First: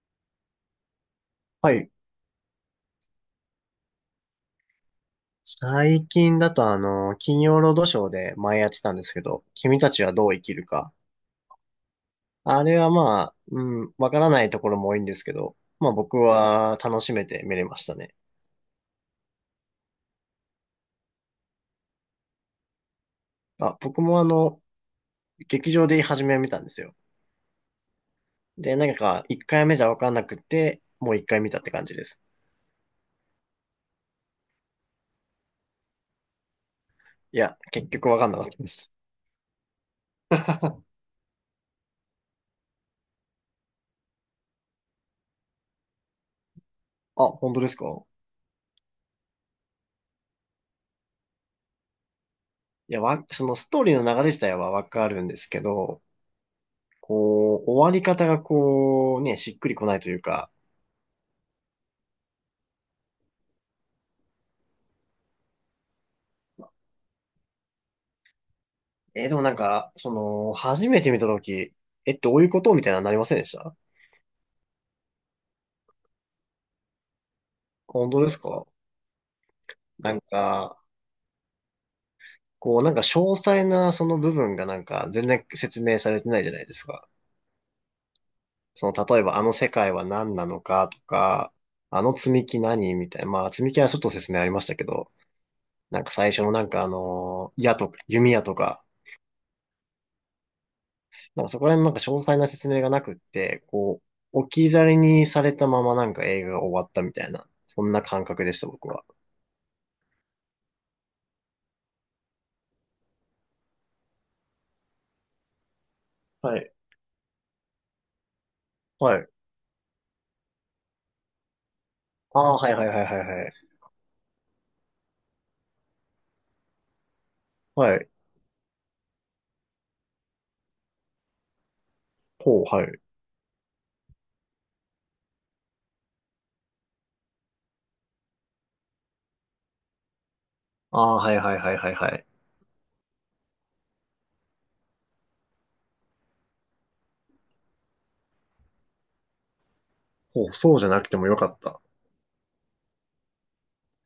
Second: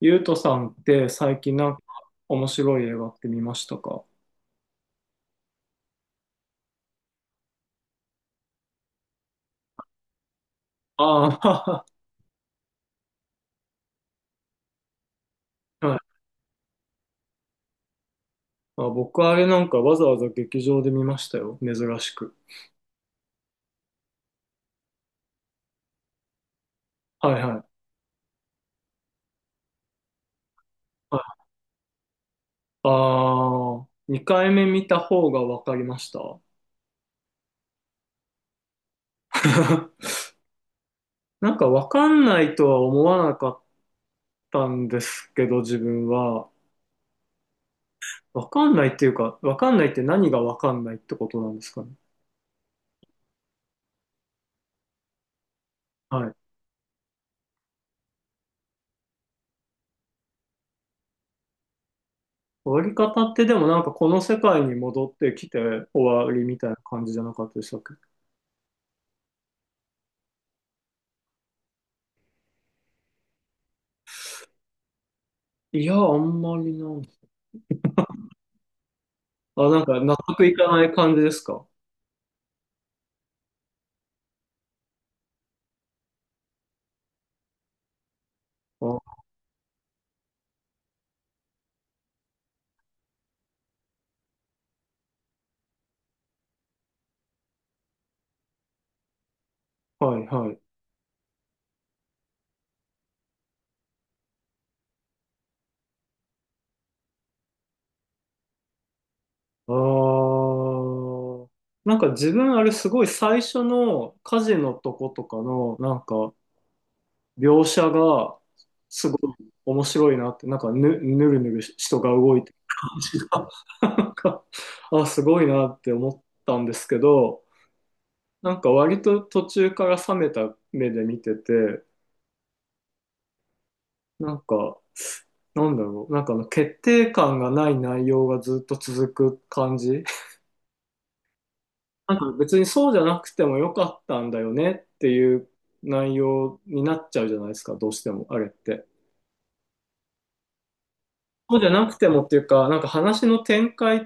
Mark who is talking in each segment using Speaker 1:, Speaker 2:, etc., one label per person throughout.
Speaker 1: ゆうとさんって最近な
Speaker 2: は
Speaker 1: んか
Speaker 2: い。
Speaker 1: 面白い映画って見ましたか？
Speaker 2: 最近だと金曜ロードショーで前やってたんですけど、君たちはどう生きるか。
Speaker 1: あ
Speaker 2: あれはまあ、うん、わからないところも多いんですけど、
Speaker 1: あ、
Speaker 2: まあ
Speaker 1: はい。
Speaker 2: 僕は楽しめて見れましたね。
Speaker 1: あ、僕あれなんかわざわざ劇場で見ましたよ。珍しく。
Speaker 2: あ、僕も劇場で初めは見たんですよ。
Speaker 1: はいはい。は
Speaker 2: で、なんか1回目じゃわかんなくて、もう1
Speaker 1: い、
Speaker 2: 回見たって感じです。
Speaker 1: ああ、2回目見た方がわかりました。
Speaker 2: いや、結局わかんなかったです。あ、
Speaker 1: なんかわかんないとは思わなかったんですけど、自分は。
Speaker 2: 本当ですか？
Speaker 1: わかんないっていうか、わかんないって何がわかんないってことなんですかね。
Speaker 2: いや、そのストーリーの流れ自体はわかるんですけど、
Speaker 1: はい。
Speaker 2: こう、終わり方がこう、ね、しっくりこないというか、
Speaker 1: 終わり方ってでもなんかこの世界に戻ってきて終わりみたいな感じじゃなかったでしたっけ？
Speaker 2: でもなんか、初めて見たとき、え、どういうことみたいなのなりませんでした？
Speaker 1: いや、あんまりなん。
Speaker 2: 本当ですか？
Speaker 1: あ、なんか
Speaker 2: な
Speaker 1: 納
Speaker 2: ん
Speaker 1: 得いか
Speaker 2: か、
Speaker 1: ない感じですか？
Speaker 2: こう、なんか詳細なその部分がなんか全然説明されてないじゃないですか。
Speaker 1: あ、
Speaker 2: 例えばあの世界は何なのかとか、あの積み木何みたいな。まあ、積み木はちょっと説明ありましたけど、なんか最初のなんか矢とか、弓矢とか、
Speaker 1: はい、はい。
Speaker 2: なんかそこら辺のなんか詳細な説明がなくって、こう、置き去りにされたままなんか映画が終わったみたいな、そんな感覚でした、僕は。
Speaker 1: あー。なんか自分あれすごい最初の火事のとことかのなんか
Speaker 2: はい
Speaker 1: 描写がすご
Speaker 2: はい。
Speaker 1: い面白いなって、なんかぬるぬるし人が動
Speaker 2: あ
Speaker 1: いてる
Speaker 2: あ、はいはい
Speaker 1: 感
Speaker 2: はいは
Speaker 1: じ
Speaker 2: い
Speaker 1: が、
Speaker 2: はい。
Speaker 1: なんか、あ、すごいなって思ったんですけど、
Speaker 2: はい。
Speaker 1: なんか割と途中から冷めた目で見てて、
Speaker 2: ほう、はい。
Speaker 1: なんか、なんだろう、なんかあの決定感がない内容がずっと続く感じ。
Speaker 2: ああ、はいはいはいはいは
Speaker 1: なん
Speaker 2: い。
Speaker 1: か別にそうじゃなくてもよかったんだよねっていう内容になっちゃうじゃないですか、どうしても、あれって。
Speaker 2: ほう、そうじゃなくてもよか
Speaker 1: そ
Speaker 2: っ
Speaker 1: うじゃ
Speaker 2: た。
Speaker 1: なくてもっていうか、なんか話の展開っ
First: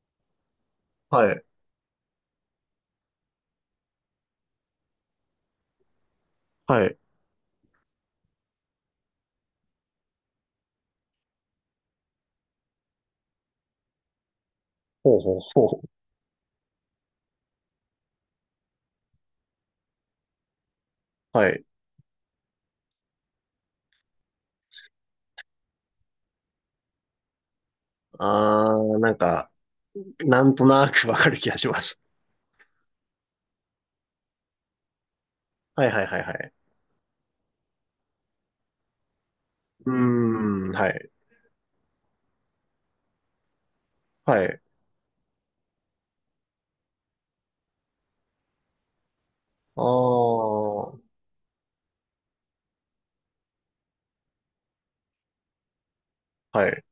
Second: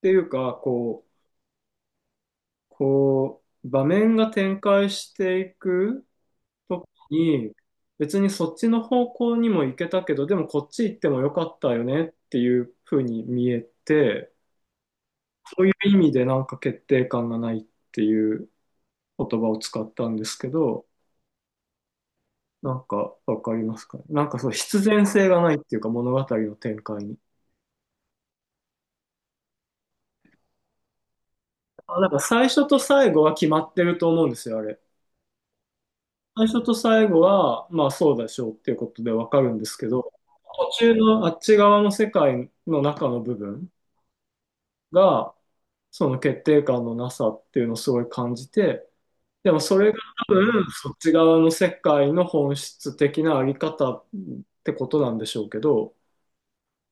Speaker 1: ていうか、こう、
Speaker 2: はい。
Speaker 1: 場面が展開していく
Speaker 2: は
Speaker 1: と
Speaker 2: い。
Speaker 1: きに、別にそっちの方向にも行けたけど、でもこっち行ってもよかったよねっていうふうに見えて、
Speaker 2: ほうほう
Speaker 1: そういう
Speaker 2: ほ
Speaker 1: 意味でなんか決定感がないっていう言葉を使ったんですけど、
Speaker 2: う。はい。
Speaker 1: なんかわかりますかね。なんかそう必然性がないっていうか物語の展開に。
Speaker 2: ああ、なんか、なんとなくわかる気がします。
Speaker 1: あ、なんか最初と最後は決まってると思うんですよ、あれ。
Speaker 2: はいはいはいは
Speaker 1: 最
Speaker 2: い。
Speaker 1: 初と最後は、まあそうでしょうっていうことでわかるんですけ
Speaker 2: う
Speaker 1: ど、
Speaker 2: ー
Speaker 1: 途
Speaker 2: ん、は
Speaker 1: 中
Speaker 2: い。
Speaker 1: のあっち側の世界の中の部分
Speaker 2: はい。
Speaker 1: が、その決定感のなさっていうのをすごい感じて、でもそ
Speaker 2: あ
Speaker 1: れが多分そっ
Speaker 2: あ、
Speaker 1: ち側の世界の本質的なあり方ってことなんでしょうけど、
Speaker 2: はい。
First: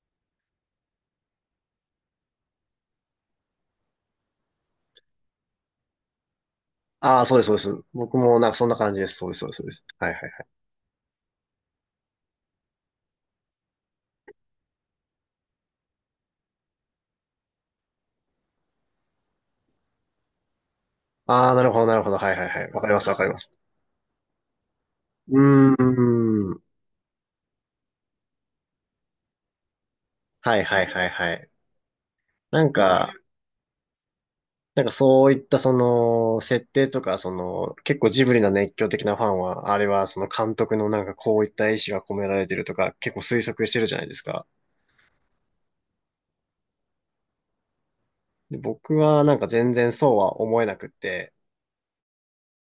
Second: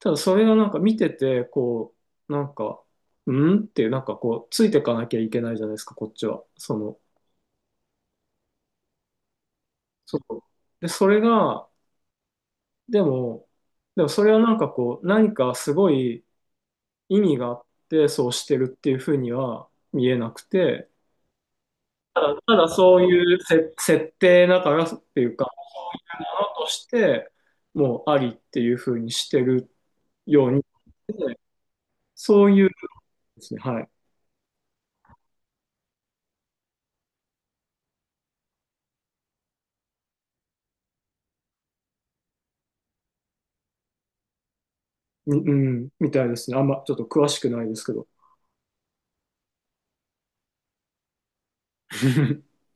Speaker 1: ただそれがなんか見てて、こう、なんか、うんっていう、なんかこう、ついてかなきゃいけないじゃないですか、こっちは。その、
Speaker 2: ああ、そうです、そうです。僕もなんかそんな感じです。そうです、そうです、そうです。はい
Speaker 1: そ
Speaker 2: は
Speaker 1: う。
Speaker 2: い。
Speaker 1: で、それが、でも、でもそれはなんかこう、何かすごい意味があって、そうしてるっていうふうには見えなくて、
Speaker 2: ああ、なるほど、なるほど。はいはい
Speaker 1: た
Speaker 2: は
Speaker 1: だ
Speaker 2: い。わかり
Speaker 1: そ
Speaker 2: ま
Speaker 1: う
Speaker 2: す、わかり
Speaker 1: い
Speaker 2: ま
Speaker 1: う
Speaker 2: す。
Speaker 1: 設定だからっていう
Speaker 2: う
Speaker 1: か、の
Speaker 2: ーん。
Speaker 1: として、もうありっていうふうにしてるよう
Speaker 2: はい
Speaker 1: に、
Speaker 2: はいはいは
Speaker 1: で
Speaker 2: い。
Speaker 1: そう
Speaker 2: な
Speaker 1: いう
Speaker 2: んか、
Speaker 1: ですね、はい。
Speaker 2: なんかそういったその設定とかその結構ジブリの熱狂的なファンはあれはその監督のなんかこういった意思が込められてるとか結構推測してるじゃないですか。
Speaker 1: うん、みたいですね。あんまちょっと詳しくないですけど。
Speaker 2: で、僕はなんか全然そうは思えなくって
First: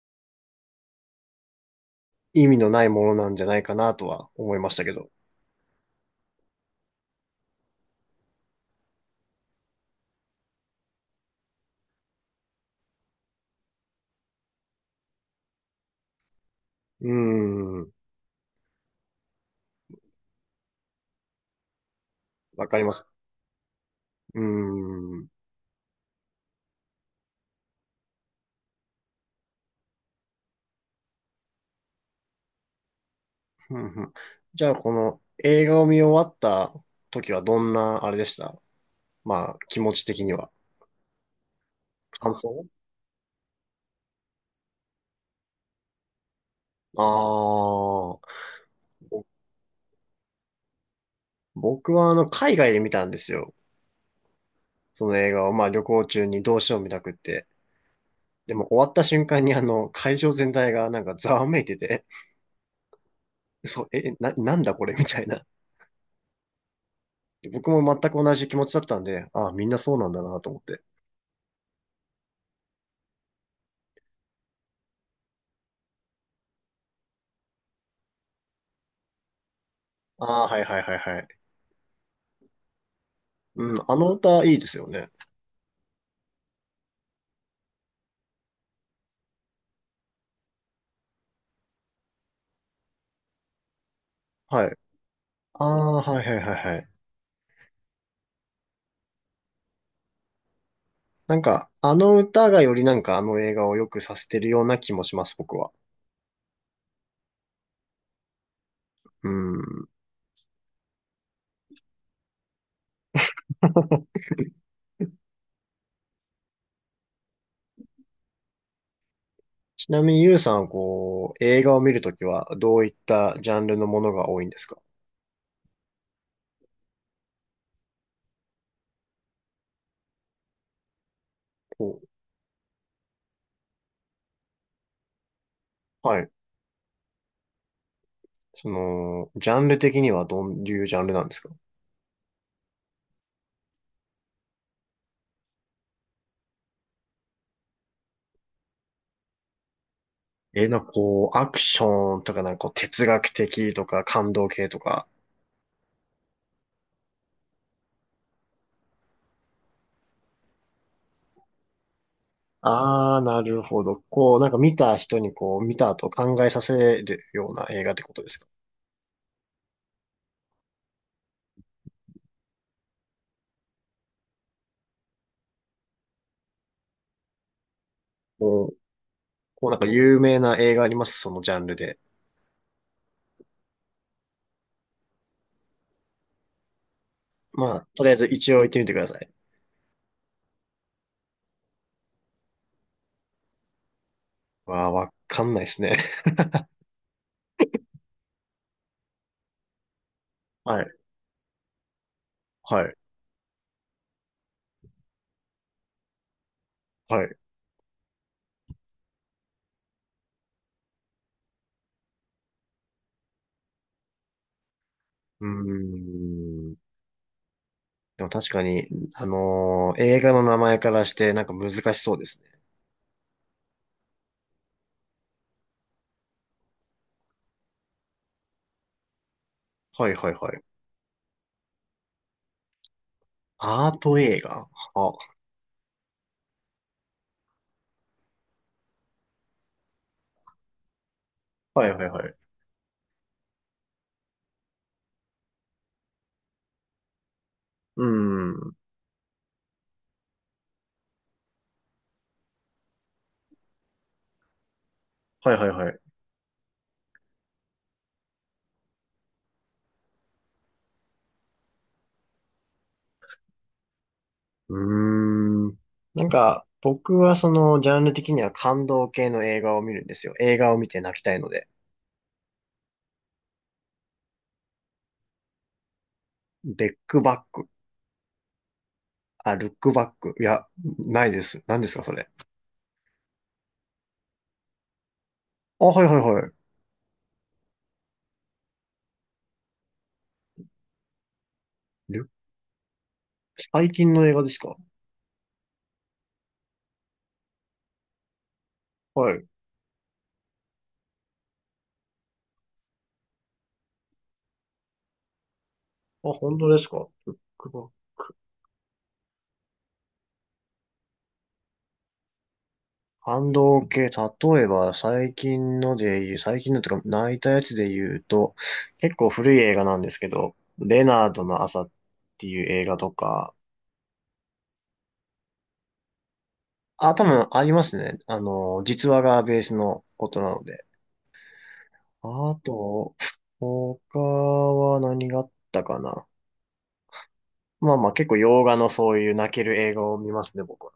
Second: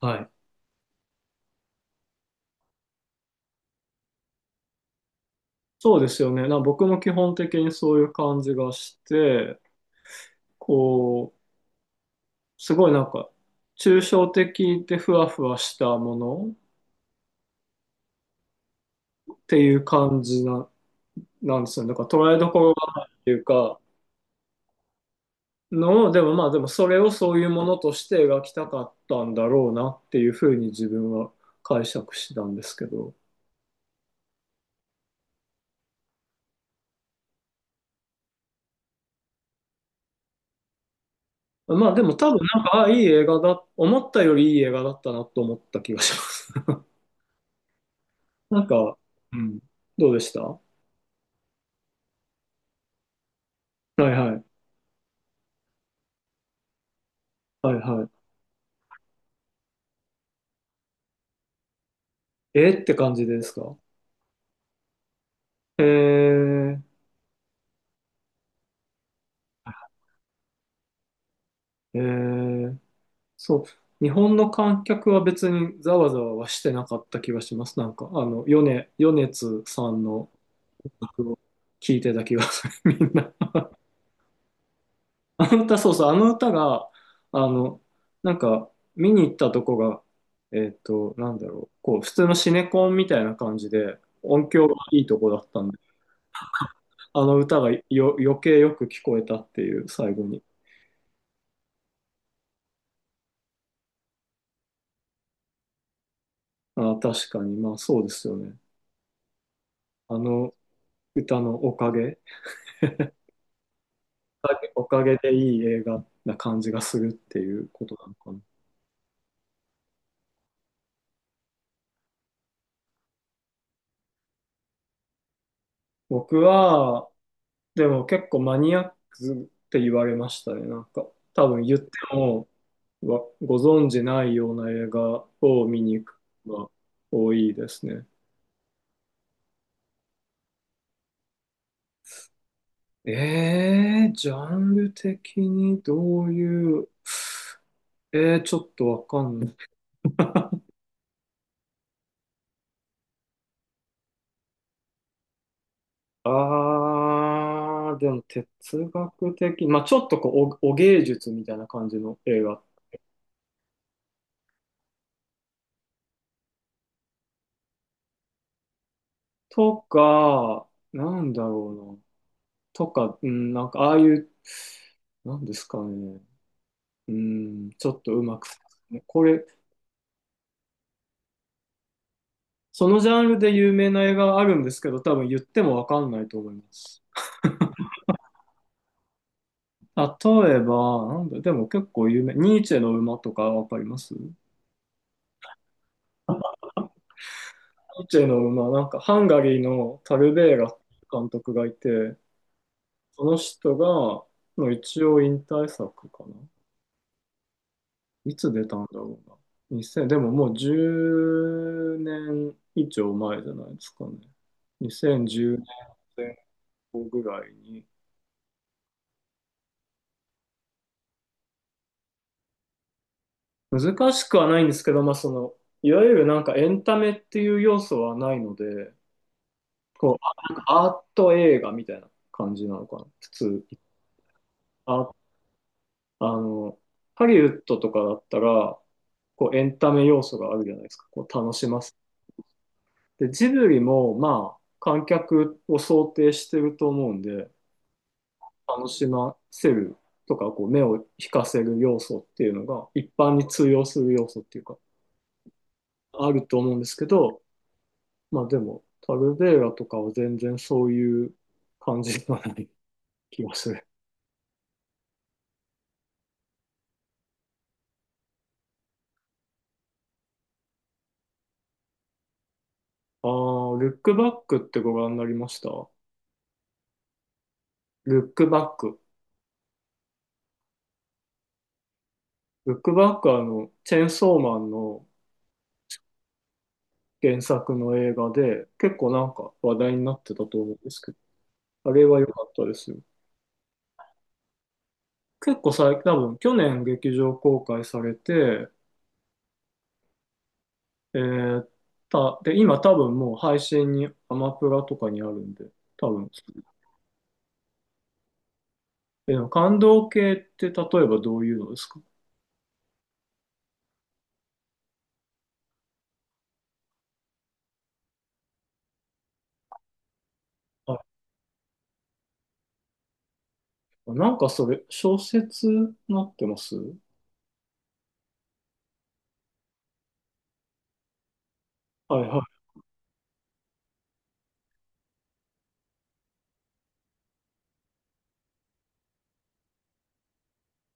Speaker 1: はい。
Speaker 2: 意味のないものなんじゃないかなとは思いましたけど。
Speaker 1: そうですよね。僕も基本的にそういう感じがして、こう、すごいなんか、抽象的でふわふわしたもの
Speaker 2: うーん、
Speaker 1: っていう感じな、なんですよね。だから捉えどこ
Speaker 2: わ
Speaker 1: ろ
Speaker 2: かり
Speaker 1: が
Speaker 2: ま
Speaker 1: な
Speaker 2: す。
Speaker 1: いっていうか、
Speaker 2: うーん。
Speaker 1: のを、でもまあでもそれをそういうものとして描きたかったんだろうなっていうふうに自分は解釈したんですけど。
Speaker 2: ふんふん。じゃあこの映画を見終わった時はどんなあれでした？まあ気持ち的には。
Speaker 1: まあでも多
Speaker 2: 感
Speaker 1: 分
Speaker 2: 想。
Speaker 1: なんか、あ、いい映画だ、思ったよりいい映画だったなと思った気がします。
Speaker 2: ああ
Speaker 1: なんか、
Speaker 2: ー、
Speaker 1: うん、どうでしたは
Speaker 2: 僕は海外で見たんですよ。
Speaker 1: いはい。
Speaker 2: その映画を、まあ旅行中にどうしよう見たくって。
Speaker 1: はいはい。
Speaker 2: でも終わった瞬間に会場全体がなんかざわめいてて、
Speaker 1: えーって感じですか？
Speaker 2: そう、なんだこれみたいな。
Speaker 1: えー、
Speaker 2: 僕も全く同じ気持ちだったんで、ああ、みんなそうなんだなと思って。
Speaker 1: えー、そう。日本の観客は別にざわざわはしてなかった気がします。なんか、あの、米津さんの
Speaker 2: ああ、はいはいはいはい。
Speaker 1: 曲を聴いてた気がする、みんな。
Speaker 2: うん、あの歌いいですよね。
Speaker 1: あの歌、そうそう、あの歌が、あの、なんか、見に行ったとこが、なんだろう、こう、普通のシネコンみたいな感じで、音
Speaker 2: は
Speaker 1: 響が
Speaker 2: い。
Speaker 1: いいとこだった
Speaker 2: あ
Speaker 1: んで、
Speaker 2: あ、はいはいはいはい。
Speaker 1: あの歌が余計よく聞こえたっていう、最後に。
Speaker 2: なんか、あの歌がよりなんかあの映画を良くさせてるような気もします、僕は。
Speaker 1: あ、確かに、まあそうですよね。
Speaker 2: うん。
Speaker 1: あの歌のおかげ、おかげでいい映画な感じがするっていうことなのかな。
Speaker 2: ちなみに、ゆうさんはこう、映画を見るときは、どういったジャンルのものが多いんですか？
Speaker 1: 僕は、でも結構マニアックって言われましたね。なんか、多分言って
Speaker 2: お、
Speaker 1: も、ご存じないような映画を見に行く
Speaker 2: はい。
Speaker 1: のが多いですね。
Speaker 2: ジャンル的にはどういうジャンルなんですか？
Speaker 1: えー、ジャンル的にどういう、えー、ちょっとわかんない。
Speaker 2: え、なんかこう、アクションとか、なんかこう、哲学的とか、感動系とか。
Speaker 1: あー、でも哲学的、まあちょっとこう、お芸術みたいな感じの映画
Speaker 2: あー、なるほど。こう、なんか見た人にこう、見た後考えさせるような映画ってことですか？
Speaker 1: とか、なんだろうな。とか、うん、なんか、ああいう、なんですかね。うん、ちょっとうまく。
Speaker 2: お、こ
Speaker 1: これ、
Speaker 2: うなんか有名な映画あります？そのジャンルで。
Speaker 1: そのジャンルで有名な映画があるんですけど、多分言ってもわかんないと思います。
Speaker 2: まあ、とりあえず一応行ってみてください。
Speaker 1: 例えば、なんだ、でも結構有名。ニーチェの馬とかわかります？ニ
Speaker 2: わー、わかんないですね。
Speaker 1: ーチェの馬、なんかハンガリーのタルベー ラ
Speaker 2: はい、
Speaker 1: 監督がいて、
Speaker 2: はい、
Speaker 1: その人が、の一応引退作かな。
Speaker 2: はい。
Speaker 1: いつ出たんだろうな。2 0でももう10年以上前じゃないですかね。2010
Speaker 2: う
Speaker 1: 年
Speaker 2: ー
Speaker 1: 前
Speaker 2: ん。
Speaker 1: 後ぐらいに。
Speaker 2: でも確かに、映画の名前からしてなんか難しそうですね。
Speaker 1: 難しくはないんですけど、まあその、いわゆるなんかエンタメっていう要素はないので、
Speaker 2: は
Speaker 1: こう、
Speaker 2: いはい
Speaker 1: あ
Speaker 2: は
Speaker 1: なんか
Speaker 2: い。
Speaker 1: アート映画みたいな感じなのかな。普通、
Speaker 2: アート映画？あ、
Speaker 1: あ、あの、ハリウッドとかだったら、こうエンタメ要素があるじゃないですか。こう楽しま
Speaker 2: はい
Speaker 1: す。
Speaker 2: はいはい。
Speaker 1: で、ジブリもまあ観客を想定してると思うんで、
Speaker 2: うーん。
Speaker 1: 楽しませるとか、こう目を引かせる要素っていうのが一般に通用する要素っていうか、
Speaker 2: はいはいはい。
Speaker 1: あると思うんですけど、まあでも、タルベーラとかは全然そういう感じではない気がする。
Speaker 2: うーん。なんか、僕はジャンル的には感動系の映画を見るんですよ。映画を見て泣きたいので。
Speaker 1: ああ、ルックバックってご覧になりました？
Speaker 2: ベックバック。
Speaker 1: ルックバック。
Speaker 2: あ、ルックバック。いや、ないです。何ですかそれ？
Speaker 1: ルックバックはあの、チェーンソーマンの
Speaker 2: あ、はいはいはい。
Speaker 1: 原作の映画で、結構なんか話題になってたと思うんですけど、あれは
Speaker 2: ルッ
Speaker 1: 良
Speaker 2: ク
Speaker 1: かったですよ。
Speaker 2: 最近の映画ですか？
Speaker 1: 結構最近、多分去年劇場公開されて、
Speaker 2: はい。
Speaker 1: えー、で、今多分もう配信に、アマプラとかにあるんで、多
Speaker 2: あ、
Speaker 1: 分。
Speaker 2: 本当ですか？ルックバッ
Speaker 1: えー、でも感動系って例えばどういうのですか？
Speaker 2: 反動系、例えば最近ので言う、最近のとか泣いたやつで言うと、結構古い映画なんですけど、
Speaker 1: は
Speaker 2: レナードの朝っていう映画とか、
Speaker 1: い。なんかそれ、小説になってます
Speaker 2: あ、多分ありますね。実話がベースのことなので。
Speaker 1: はい
Speaker 2: あと、他は何があったかな。まあまあ結構洋画のそういう泣ける映画を見ますね、僕は。